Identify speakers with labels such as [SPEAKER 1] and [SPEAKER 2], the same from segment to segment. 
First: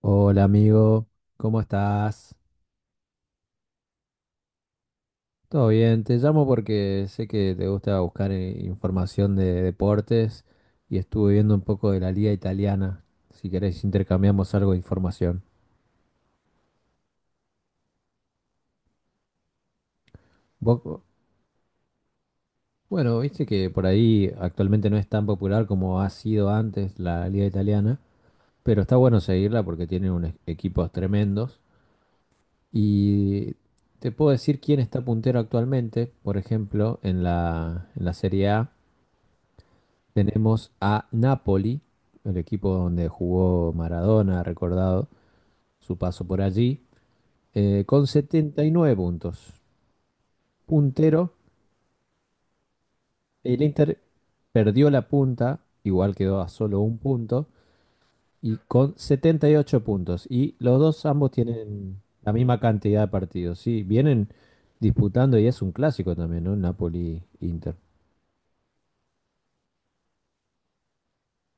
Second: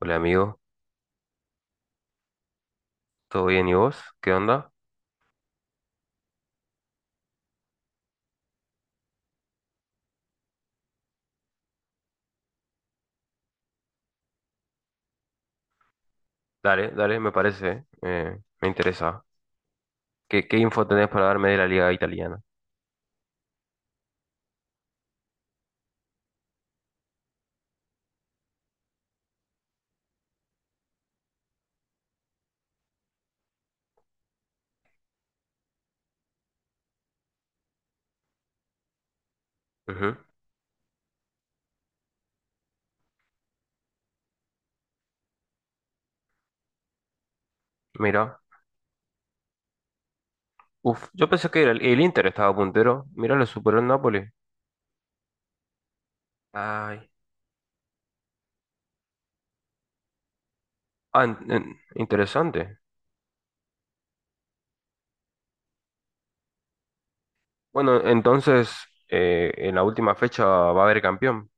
[SPEAKER 1] Hola
[SPEAKER 2] Hola
[SPEAKER 1] amigo,
[SPEAKER 2] amigo, ¿cómo estás?
[SPEAKER 1] ¿todo bien y vos? ¿Qué onda?
[SPEAKER 2] ¿Todo bien? Te llamo porque sé que te gusta buscar información de deportes y estuve viendo un poco de la liga italiana. Si querés intercambiamos algo de información.
[SPEAKER 1] Dale, dale, me parece, me interesa. ¿Qué info
[SPEAKER 2] Vos-
[SPEAKER 1] tenés para darme de la liga italiana?
[SPEAKER 2] bueno, viste que por ahí actualmente no es tan popular como ha sido antes la liga italiana, pero está bueno seguirla porque tiene unos equipos tremendos. Y te puedo decir quién está puntero actualmente, por ejemplo, en la Serie A.
[SPEAKER 1] Ujú.
[SPEAKER 2] Tenemos a Napoli, el equipo donde jugó Maradona, recordado su paso por allí, con
[SPEAKER 1] Mira,
[SPEAKER 2] 79 puntos.
[SPEAKER 1] uf,
[SPEAKER 2] Puntero,
[SPEAKER 1] yo pensé que el Inter estaba puntero, mira, lo
[SPEAKER 2] el
[SPEAKER 1] superó el
[SPEAKER 2] Inter
[SPEAKER 1] Napoli.
[SPEAKER 2] perdió la punta, igual quedó a solo un
[SPEAKER 1] Ay.
[SPEAKER 2] punto, y con 78 puntos. Y los dos
[SPEAKER 1] Ah,
[SPEAKER 2] ambos tienen la misma
[SPEAKER 1] interesante.
[SPEAKER 2] cantidad de partidos, ¿sí? Vienen disputando y es un clásico también, ¿no? Napoli-Inter.
[SPEAKER 1] Bueno, entonces, en la última fecha va a haber campeón.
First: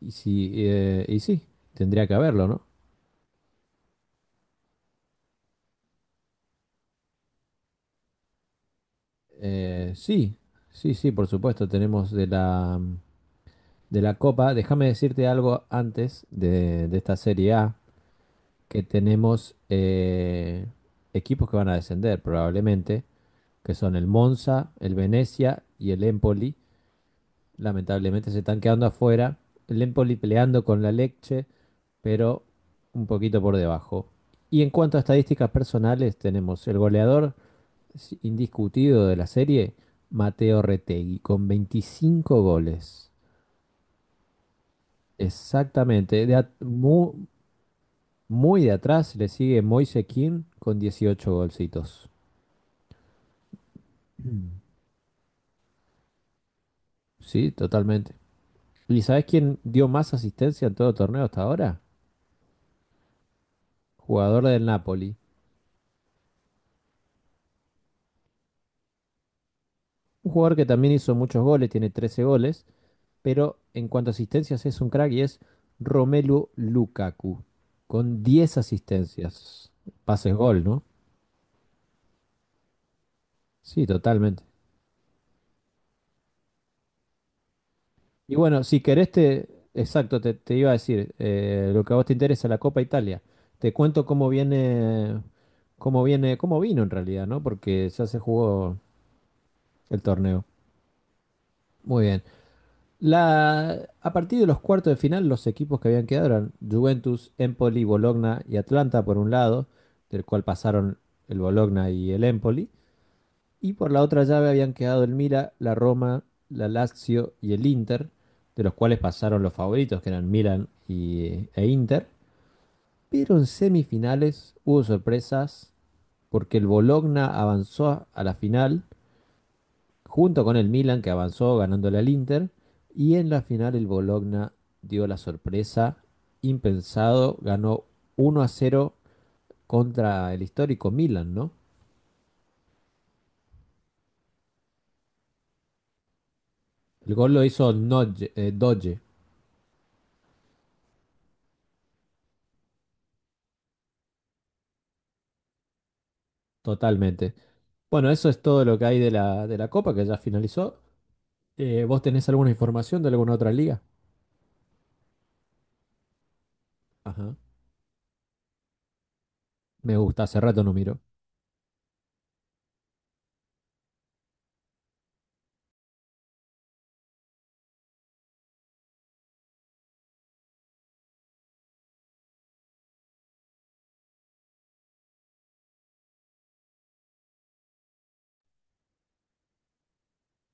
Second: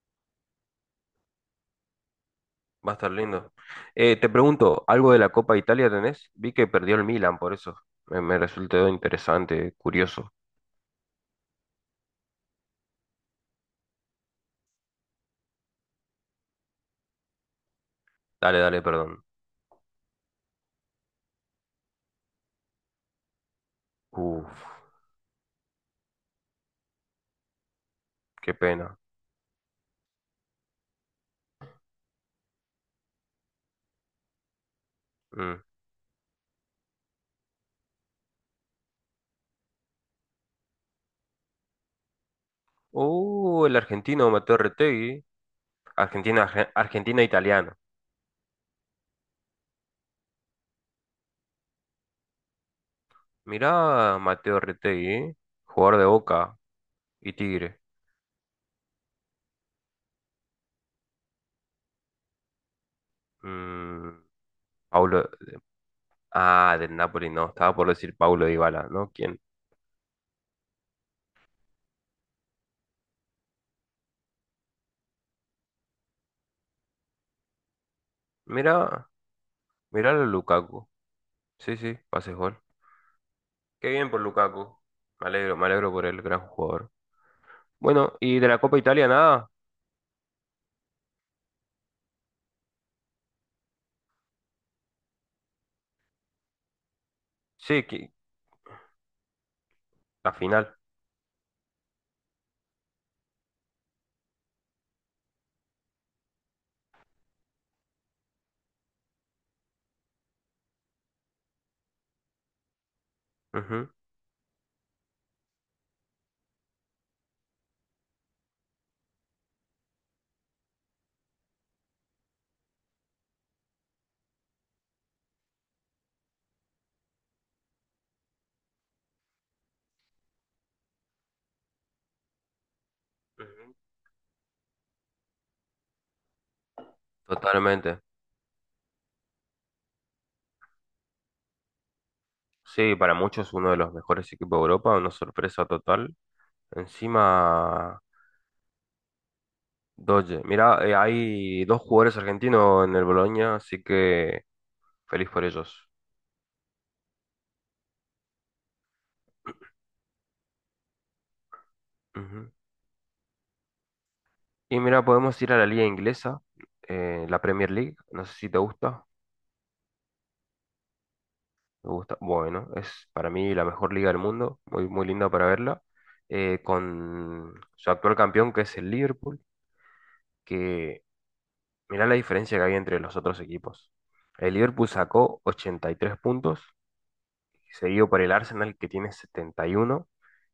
[SPEAKER 2] Y, sí, eh, y sí, Tendría que haberlo, ¿no?
[SPEAKER 1] Va a estar lindo. Te pregunto, ¿algo de la Copa Italia tenés? Vi que perdió el Milan, por eso. Me resultó interesante, curioso.
[SPEAKER 2] Sí, sí, sí, por supuesto. Tenemos de la Copa. Déjame decirte algo antes de esta Serie A,
[SPEAKER 1] Dale,
[SPEAKER 2] que
[SPEAKER 1] dale, perdón.
[SPEAKER 2] tenemos equipos que van a descender probablemente, que son el
[SPEAKER 1] Uf,
[SPEAKER 2] Monza, el Venecia y el Empoli. Lamentablemente se
[SPEAKER 1] qué
[SPEAKER 2] están quedando
[SPEAKER 1] pena.
[SPEAKER 2] afuera. El Empoli peleando con la Lecce, pero un poquito por debajo. Y en cuanto a estadísticas
[SPEAKER 1] Mm.
[SPEAKER 2] personales, tenemos el goleador indiscutido de la serie, Mateo Retegui, con 25 goles.
[SPEAKER 1] El argentino Mateo Retegui.
[SPEAKER 2] Exactamente. De
[SPEAKER 1] Argentina,
[SPEAKER 2] at- mu-
[SPEAKER 1] Argentina italiano.
[SPEAKER 2] muy, De atrás le sigue Moise Kean con 18 golcitos.
[SPEAKER 1] Mirá, Mateo Retegui, ¿eh? Jugador de Boca y
[SPEAKER 2] Sí,
[SPEAKER 1] Tigre.
[SPEAKER 2] totalmente. ¿Y sabes quién dio más asistencia en todo torneo hasta ahora?
[SPEAKER 1] Mm,
[SPEAKER 2] Jugador del Napoli.
[SPEAKER 1] Paulo. Ah, del Napoli, no. Estaba por decir Paulo Dybala, ¿no? ¿Quién?
[SPEAKER 2] Un jugador que también hizo muchos goles, tiene 13 goles, pero en cuanto a asistencias es un crack y es Romelu Lukaku, con 10
[SPEAKER 1] Mirá,
[SPEAKER 2] asistencias.
[SPEAKER 1] mirá a
[SPEAKER 2] Pases gol, ¿no?
[SPEAKER 1] Lukaku. Sí, sí, pase gol.
[SPEAKER 2] Sí,
[SPEAKER 1] Qué bien por
[SPEAKER 2] totalmente.
[SPEAKER 1] Lukaku. Me alegro por el gran jugador. Bueno,
[SPEAKER 2] Y
[SPEAKER 1] y de la
[SPEAKER 2] bueno,
[SPEAKER 1] Copa
[SPEAKER 2] si
[SPEAKER 1] Italia
[SPEAKER 2] querés,
[SPEAKER 1] nada.
[SPEAKER 2] exacto, te iba a decir, lo que a vos te interesa, la Copa Italia. Te cuento cómo viene, cómo vino en realidad, ¿no?
[SPEAKER 1] Sí,
[SPEAKER 2] Porque ya se jugó el
[SPEAKER 1] la
[SPEAKER 2] torneo.
[SPEAKER 1] final.
[SPEAKER 2] Muy bien. A partir de los cuartos de final, los equipos que habían quedado eran Juventus, Empoli, Bologna y Atlanta por un lado, del cual pasaron el Bologna y el Empoli. Y
[SPEAKER 1] Ujú,
[SPEAKER 2] por la otra llave habían quedado el Mila, la Roma, la Lazio y el Inter, de los cuales pasaron los favoritos, que eran Milan e Inter. Pero en semifinales hubo sorpresas porque el Bologna avanzó a la final junto con el Milan, que avanzó ganándole al Inter. Y en la
[SPEAKER 1] ujú.
[SPEAKER 2] final el Bologna dio la sorpresa, impensado, ganó
[SPEAKER 1] Totalmente.
[SPEAKER 2] 1-0 contra el histórico Milan, ¿no?
[SPEAKER 1] Sí, para muchos uno de los mejores equipos de Europa, una sorpresa total.
[SPEAKER 2] El gol lo hizo
[SPEAKER 1] Encima,
[SPEAKER 2] Doge,
[SPEAKER 1] Doge. Mirá, hay dos jugadores argentinos en el Boloña, así que feliz por ellos.
[SPEAKER 2] totalmente. Bueno, eso es todo lo que hay de la Copa, que ya finalizó. ¿Vos tenés alguna
[SPEAKER 1] Ujú.
[SPEAKER 2] información de alguna otra liga?
[SPEAKER 1] Y mira, podemos ir a la liga inglesa,
[SPEAKER 2] Ajá.
[SPEAKER 1] la Premier League. No sé si te gusta.
[SPEAKER 2] Me gusta, hace rato no miro.
[SPEAKER 1] Me gusta. Bueno, es para mí la mejor liga del mundo, muy, muy linda para verla, con su actual campeón que es el Liverpool, que mirá la diferencia que hay entre los otros equipos. El Liverpool sacó 83 puntos, seguido por el Arsenal que tiene 71,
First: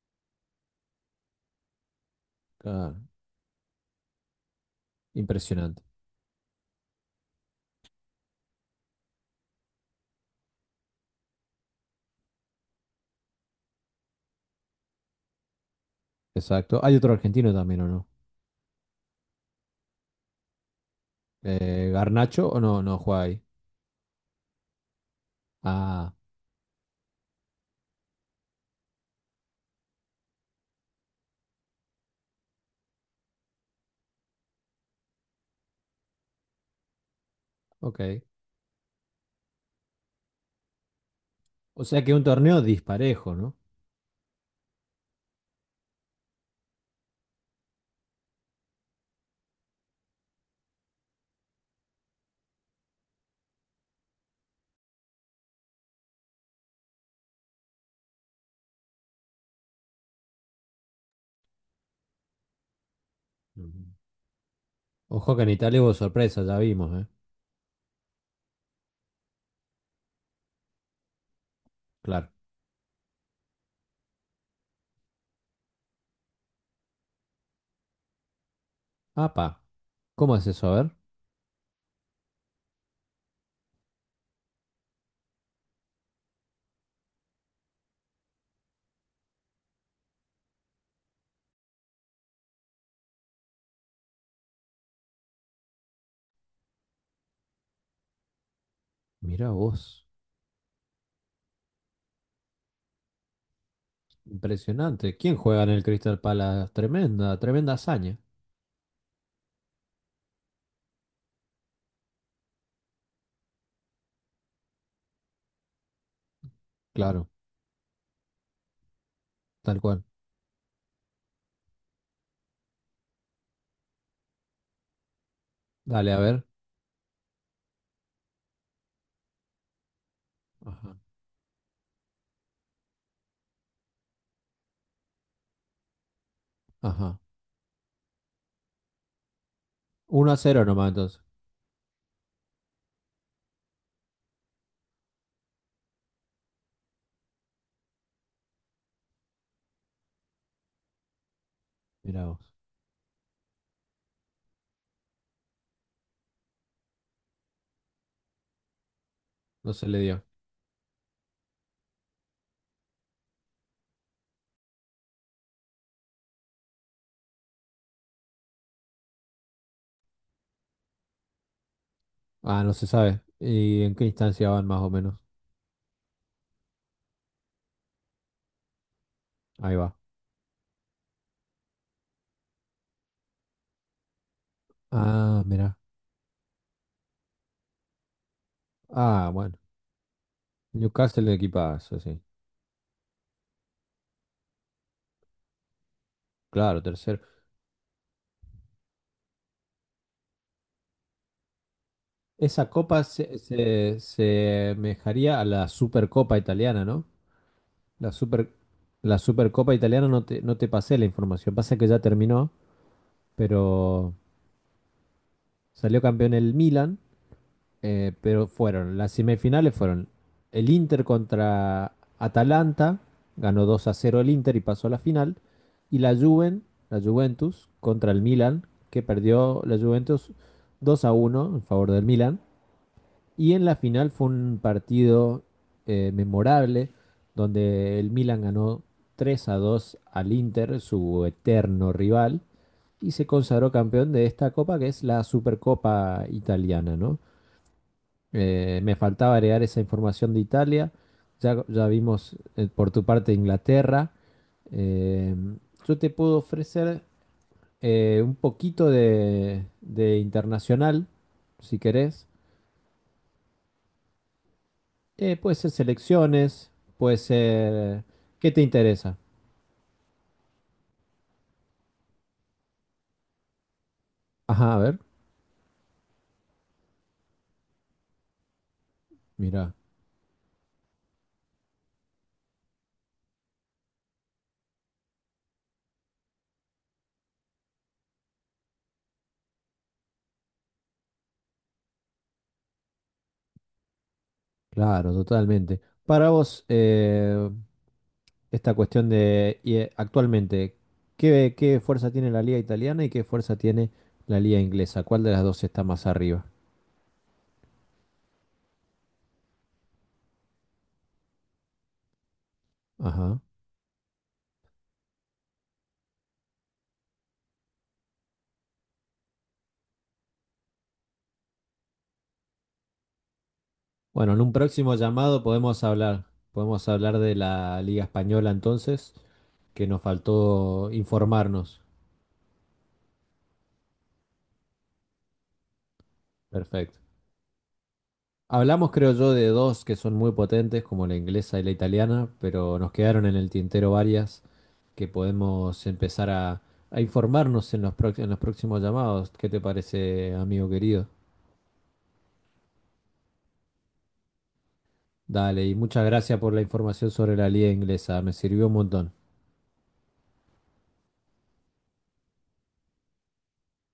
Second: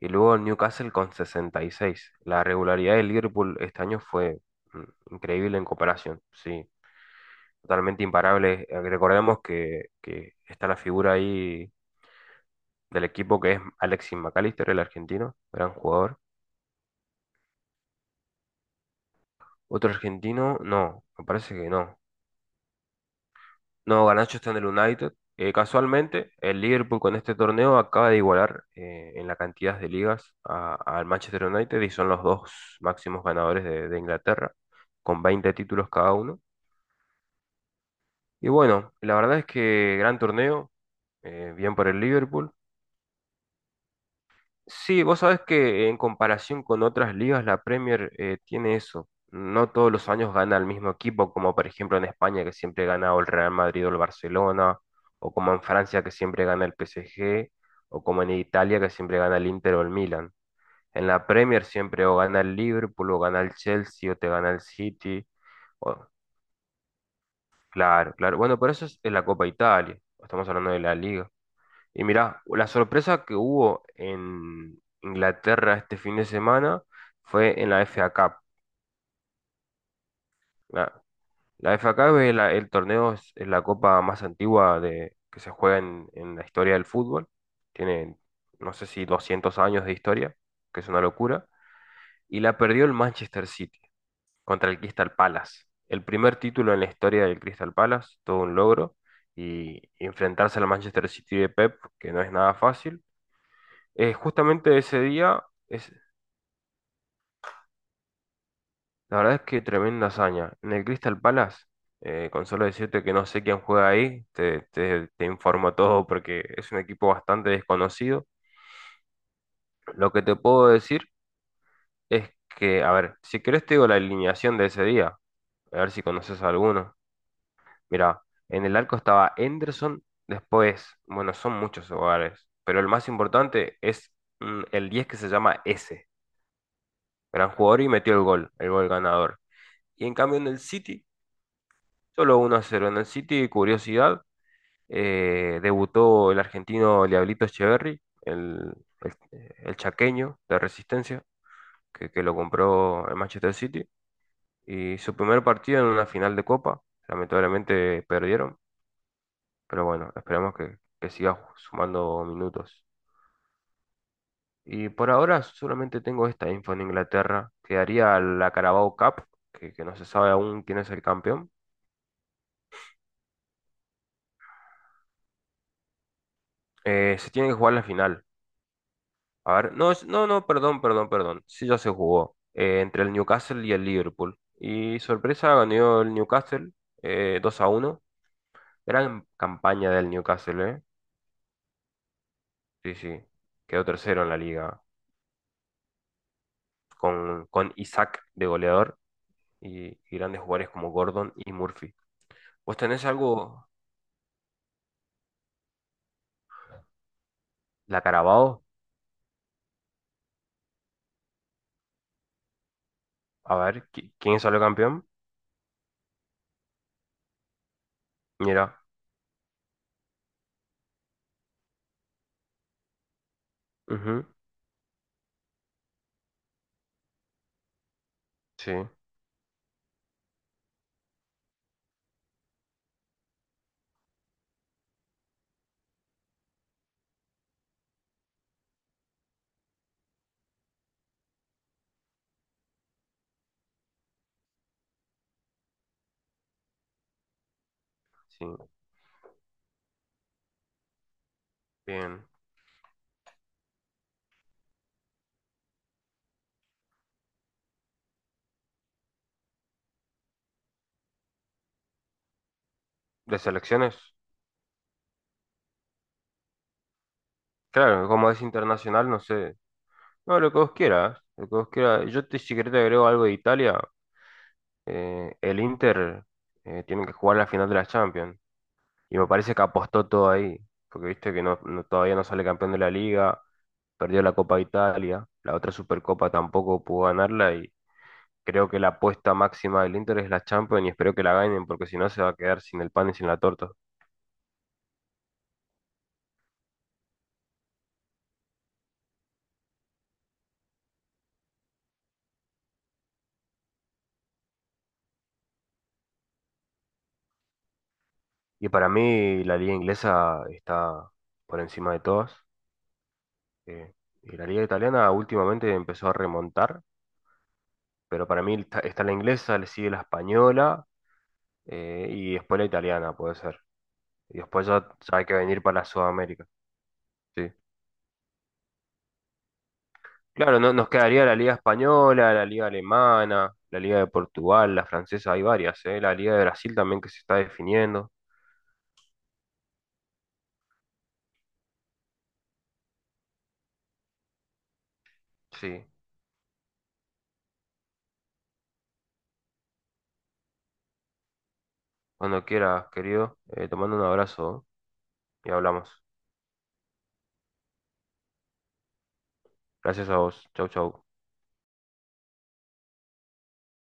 [SPEAKER 1] y luego el Newcastle con 66. La
[SPEAKER 2] Ah,
[SPEAKER 1] regularidad del Liverpool este año fue mm, increíble en
[SPEAKER 2] impresionante.
[SPEAKER 1] comparación, sí, totalmente imparable. Recordemos que está la figura ahí del equipo que es Alexis McAllister, el argentino, gran jugador.
[SPEAKER 2] Exacto. ¿Hay otro argentino también o no?
[SPEAKER 1] Otro argentino, no, me parece que
[SPEAKER 2] Eh,
[SPEAKER 1] no.
[SPEAKER 2] ¿Garnacho o no? No juega ahí.
[SPEAKER 1] No, Garnacho está en el United. Eh,
[SPEAKER 2] Ah,
[SPEAKER 1] casualmente, el Liverpool con este torneo acaba de igualar en la cantidad de ligas al Manchester United y son los dos máximos ganadores de Inglaterra, con 20 títulos cada uno.
[SPEAKER 2] ok.
[SPEAKER 1] Y bueno, la verdad es que gran torneo, bien
[SPEAKER 2] O
[SPEAKER 1] por el
[SPEAKER 2] sea que un
[SPEAKER 1] Liverpool.
[SPEAKER 2] torneo disparejo, ¿no?
[SPEAKER 1] Sí, vos sabés que en comparación con otras ligas, la Premier tiene eso. No todos los años gana el mismo equipo, como por ejemplo en España, que siempre gana o el Real Madrid o el Barcelona, o como en Francia, que siempre gana el PSG, o como en Italia, que siempre gana el Inter o el Milan. En la Premier siempre o gana el Liverpool, o gana el
[SPEAKER 2] Ujú.
[SPEAKER 1] Chelsea, o te gana el City.
[SPEAKER 2] Ojo que en Italia hubo
[SPEAKER 1] o-
[SPEAKER 2] sorpresa, ya vimos, ¿eh?
[SPEAKER 1] Claro, claro. Bueno, pero eso es en la Copa Italia. Estamos hablando de la Liga. Y
[SPEAKER 2] Claro.
[SPEAKER 1] mirá, la sorpresa que hubo en Inglaterra este fin de semana fue en la FA Cup.
[SPEAKER 2] Apa, ¿cómo es eso? A ver.
[SPEAKER 1] La, la FA Cup es, la- el torneo, es la copa más antigua que se juega en la historia del fútbol. Tiene, no sé si 200 años de historia, que es una locura. Y la perdió el Manchester City contra el Crystal Palace. El primer título en la historia del Crystal Palace, todo un logro.
[SPEAKER 2] Mirá
[SPEAKER 1] Y
[SPEAKER 2] vos.
[SPEAKER 1] enfrentarse al Manchester City de Pep, que no es nada fácil. Justamente ese
[SPEAKER 2] Impresionante. ¿Quién
[SPEAKER 1] día,
[SPEAKER 2] juega en el Crystal Palace? Tremenda, tremenda hazaña.
[SPEAKER 1] la verdad es que tremenda hazaña. En el Crystal Palace, con solo decirte que no sé quién juega ahí, te informo todo porque es un equipo
[SPEAKER 2] Claro,
[SPEAKER 1] bastante desconocido.
[SPEAKER 2] tal cual.
[SPEAKER 1] Lo que te puedo decir es que, a ver, si querés te digo la alineación de ese día, a ver si
[SPEAKER 2] Dale, a
[SPEAKER 1] conoces
[SPEAKER 2] ver.
[SPEAKER 1] a alguno. Mira, en el arco estaba Henderson, después,
[SPEAKER 2] Ajá,
[SPEAKER 1] bueno, son muchos hogares, pero el más importante es el 10 que se llama S,
[SPEAKER 2] ajá.
[SPEAKER 1] gran jugador y metió el gol ganador. Y en
[SPEAKER 2] Uno a
[SPEAKER 1] cambio en el
[SPEAKER 2] 0 nomás
[SPEAKER 1] City,
[SPEAKER 2] entonces.
[SPEAKER 1] solo 1-0 en el City, curiosidad, debutó el argentino Liablito Echeverri, el chaqueño de Resistencia, que
[SPEAKER 2] Mirá
[SPEAKER 1] lo
[SPEAKER 2] vos.
[SPEAKER 1] compró el Manchester City, y su primer partido en una final de Copa, lamentablemente perdieron,
[SPEAKER 2] No
[SPEAKER 1] pero
[SPEAKER 2] se le
[SPEAKER 1] bueno,
[SPEAKER 2] dio.
[SPEAKER 1] esperamos que siga sumando minutos. Y por ahora solamente tengo esta info en Inglaterra, quedaría la Carabao Cup, que no se sabe aún quién es el campeón.
[SPEAKER 2] Ah, no se sabe. ¿Y en qué instancia van más o menos?
[SPEAKER 1] Se tiene que jugar la final. A ver,
[SPEAKER 2] Ahí
[SPEAKER 1] no,
[SPEAKER 2] va.
[SPEAKER 1] no, no, perdón, perdón, perdón. Sí, ya se jugó entre el Newcastle y el Liverpool. Y
[SPEAKER 2] Ah,
[SPEAKER 1] sorpresa,
[SPEAKER 2] mirá.
[SPEAKER 1] ganó el Newcastle 2 a uno. Gran
[SPEAKER 2] Ah, bueno.
[SPEAKER 1] campaña del Newcastle, ¿eh?
[SPEAKER 2] Newcastle de equipazo, sí.
[SPEAKER 1] Sí, sí. Quedó tercero en la liga
[SPEAKER 2] Claro, tercero.
[SPEAKER 1] con Isaac de goleador y grandes jugadores como Gordon y Murphy.
[SPEAKER 2] Esa
[SPEAKER 1] ¿Vos
[SPEAKER 2] copa
[SPEAKER 1] tenés algo?
[SPEAKER 2] se asemejaría a la Supercopa italiana, ¿no?
[SPEAKER 1] La
[SPEAKER 2] La super,
[SPEAKER 1] Carabao.
[SPEAKER 2] la Supercopa italiana no te pasé la información. Pasa que ya terminó,
[SPEAKER 1] A ver,
[SPEAKER 2] pero
[SPEAKER 1] ¿quién salió campeón?
[SPEAKER 2] salió campeón el Milan. Pero
[SPEAKER 1] Mira.
[SPEAKER 2] fueron, las semifinales fueron el Inter contra Atalanta, ganó 2-0
[SPEAKER 1] Ujú.
[SPEAKER 2] el Inter y pasó a la final, y la Juven, la Juventus contra el Milan,
[SPEAKER 1] Sí,
[SPEAKER 2] que perdió la Juventus 2-1 en favor del Milan, y en la final fue un partido memorable donde el Milan ganó 3-2 al Inter, su eterno rival, y se consagró campeón de esta copa que es la Supercopa italiana, ¿no?
[SPEAKER 1] sí.
[SPEAKER 2] Me faltaba agregar esa información de Italia. Ya
[SPEAKER 1] Bien.
[SPEAKER 2] vimos por tu parte Inglaterra. Eh, yo te puedo ofrecer un poquito de internacional, si querés.
[SPEAKER 1] ¿De selecciones?
[SPEAKER 2] Puede ser selecciones, puede ser...
[SPEAKER 1] Claro, como es
[SPEAKER 2] ¿Qué te
[SPEAKER 1] internacional,
[SPEAKER 2] interesa?
[SPEAKER 1] no sé. No, lo que vos quieras, lo que vos quieras. Si querés te agrego algo de Italia.
[SPEAKER 2] Ajá, a ver,
[SPEAKER 1] El Inter tiene que jugar la final de la Champions. Y me parece que
[SPEAKER 2] mira.
[SPEAKER 1] apostó todo ahí. Porque viste que todavía no sale campeón de la Liga, perdió la Copa de Italia, la otra Supercopa tampoco pudo ganarla y creo que la apuesta máxima del Inter es la Champions y espero que la ganen porque si no se va a quedar sin el pan y sin la torta.
[SPEAKER 2] Claro, totalmente. Para vos, esta cuestión actualmente, ¿qué fuerza tiene la liga italiana y qué fuerza tiene la liga inglesa? ¿Cuál de las dos está más arriba?
[SPEAKER 1] Y para mí la liga inglesa está por encima de todas.
[SPEAKER 2] Ajá.
[SPEAKER 1] eh, y la liga italiana últimamente empezó a remontar pero para mí está, la inglesa, le sigue la española y después la italiana, puede ser.
[SPEAKER 2] Bueno,
[SPEAKER 1] Y
[SPEAKER 2] en un
[SPEAKER 1] después ya,
[SPEAKER 2] próximo
[SPEAKER 1] ya hay que
[SPEAKER 2] llamado
[SPEAKER 1] venir para Sudamérica.
[SPEAKER 2] podemos hablar de
[SPEAKER 1] Sí.
[SPEAKER 2] la liga española entonces, que nos
[SPEAKER 1] Claro, no, nos
[SPEAKER 2] faltó
[SPEAKER 1] quedaría la Liga
[SPEAKER 2] informarnos.
[SPEAKER 1] Española, la Liga Alemana, la Liga de Portugal, la francesa, hay varias, la Liga de Brasil
[SPEAKER 2] Perfecto.
[SPEAKER 1] también que se está definiendo.
[SPEAKER 2] Hablamos, creo yo, de dos que son muy potentes, como la inglesa y la italiana, pero nos quedaron en el tintero varias que
[SPEAKER 1] Sí,
[SPEAKER 2] podemos empezar a informarnos en en los próximos llamados. ¿Qué te parece, amigo querido?
[SPEAKER 1] cuando quieras, querido, te mando un abrazo, ¿eh? Y
[SPEAKER 2] Dale, y
[SPEAKER 1] hablamos.
[SPEAKER 2] muchas gracias por la información sobre la liga inglesa, me sirvió un montón.
[SPEAKER 1] Gracias a vos. Chau, chau.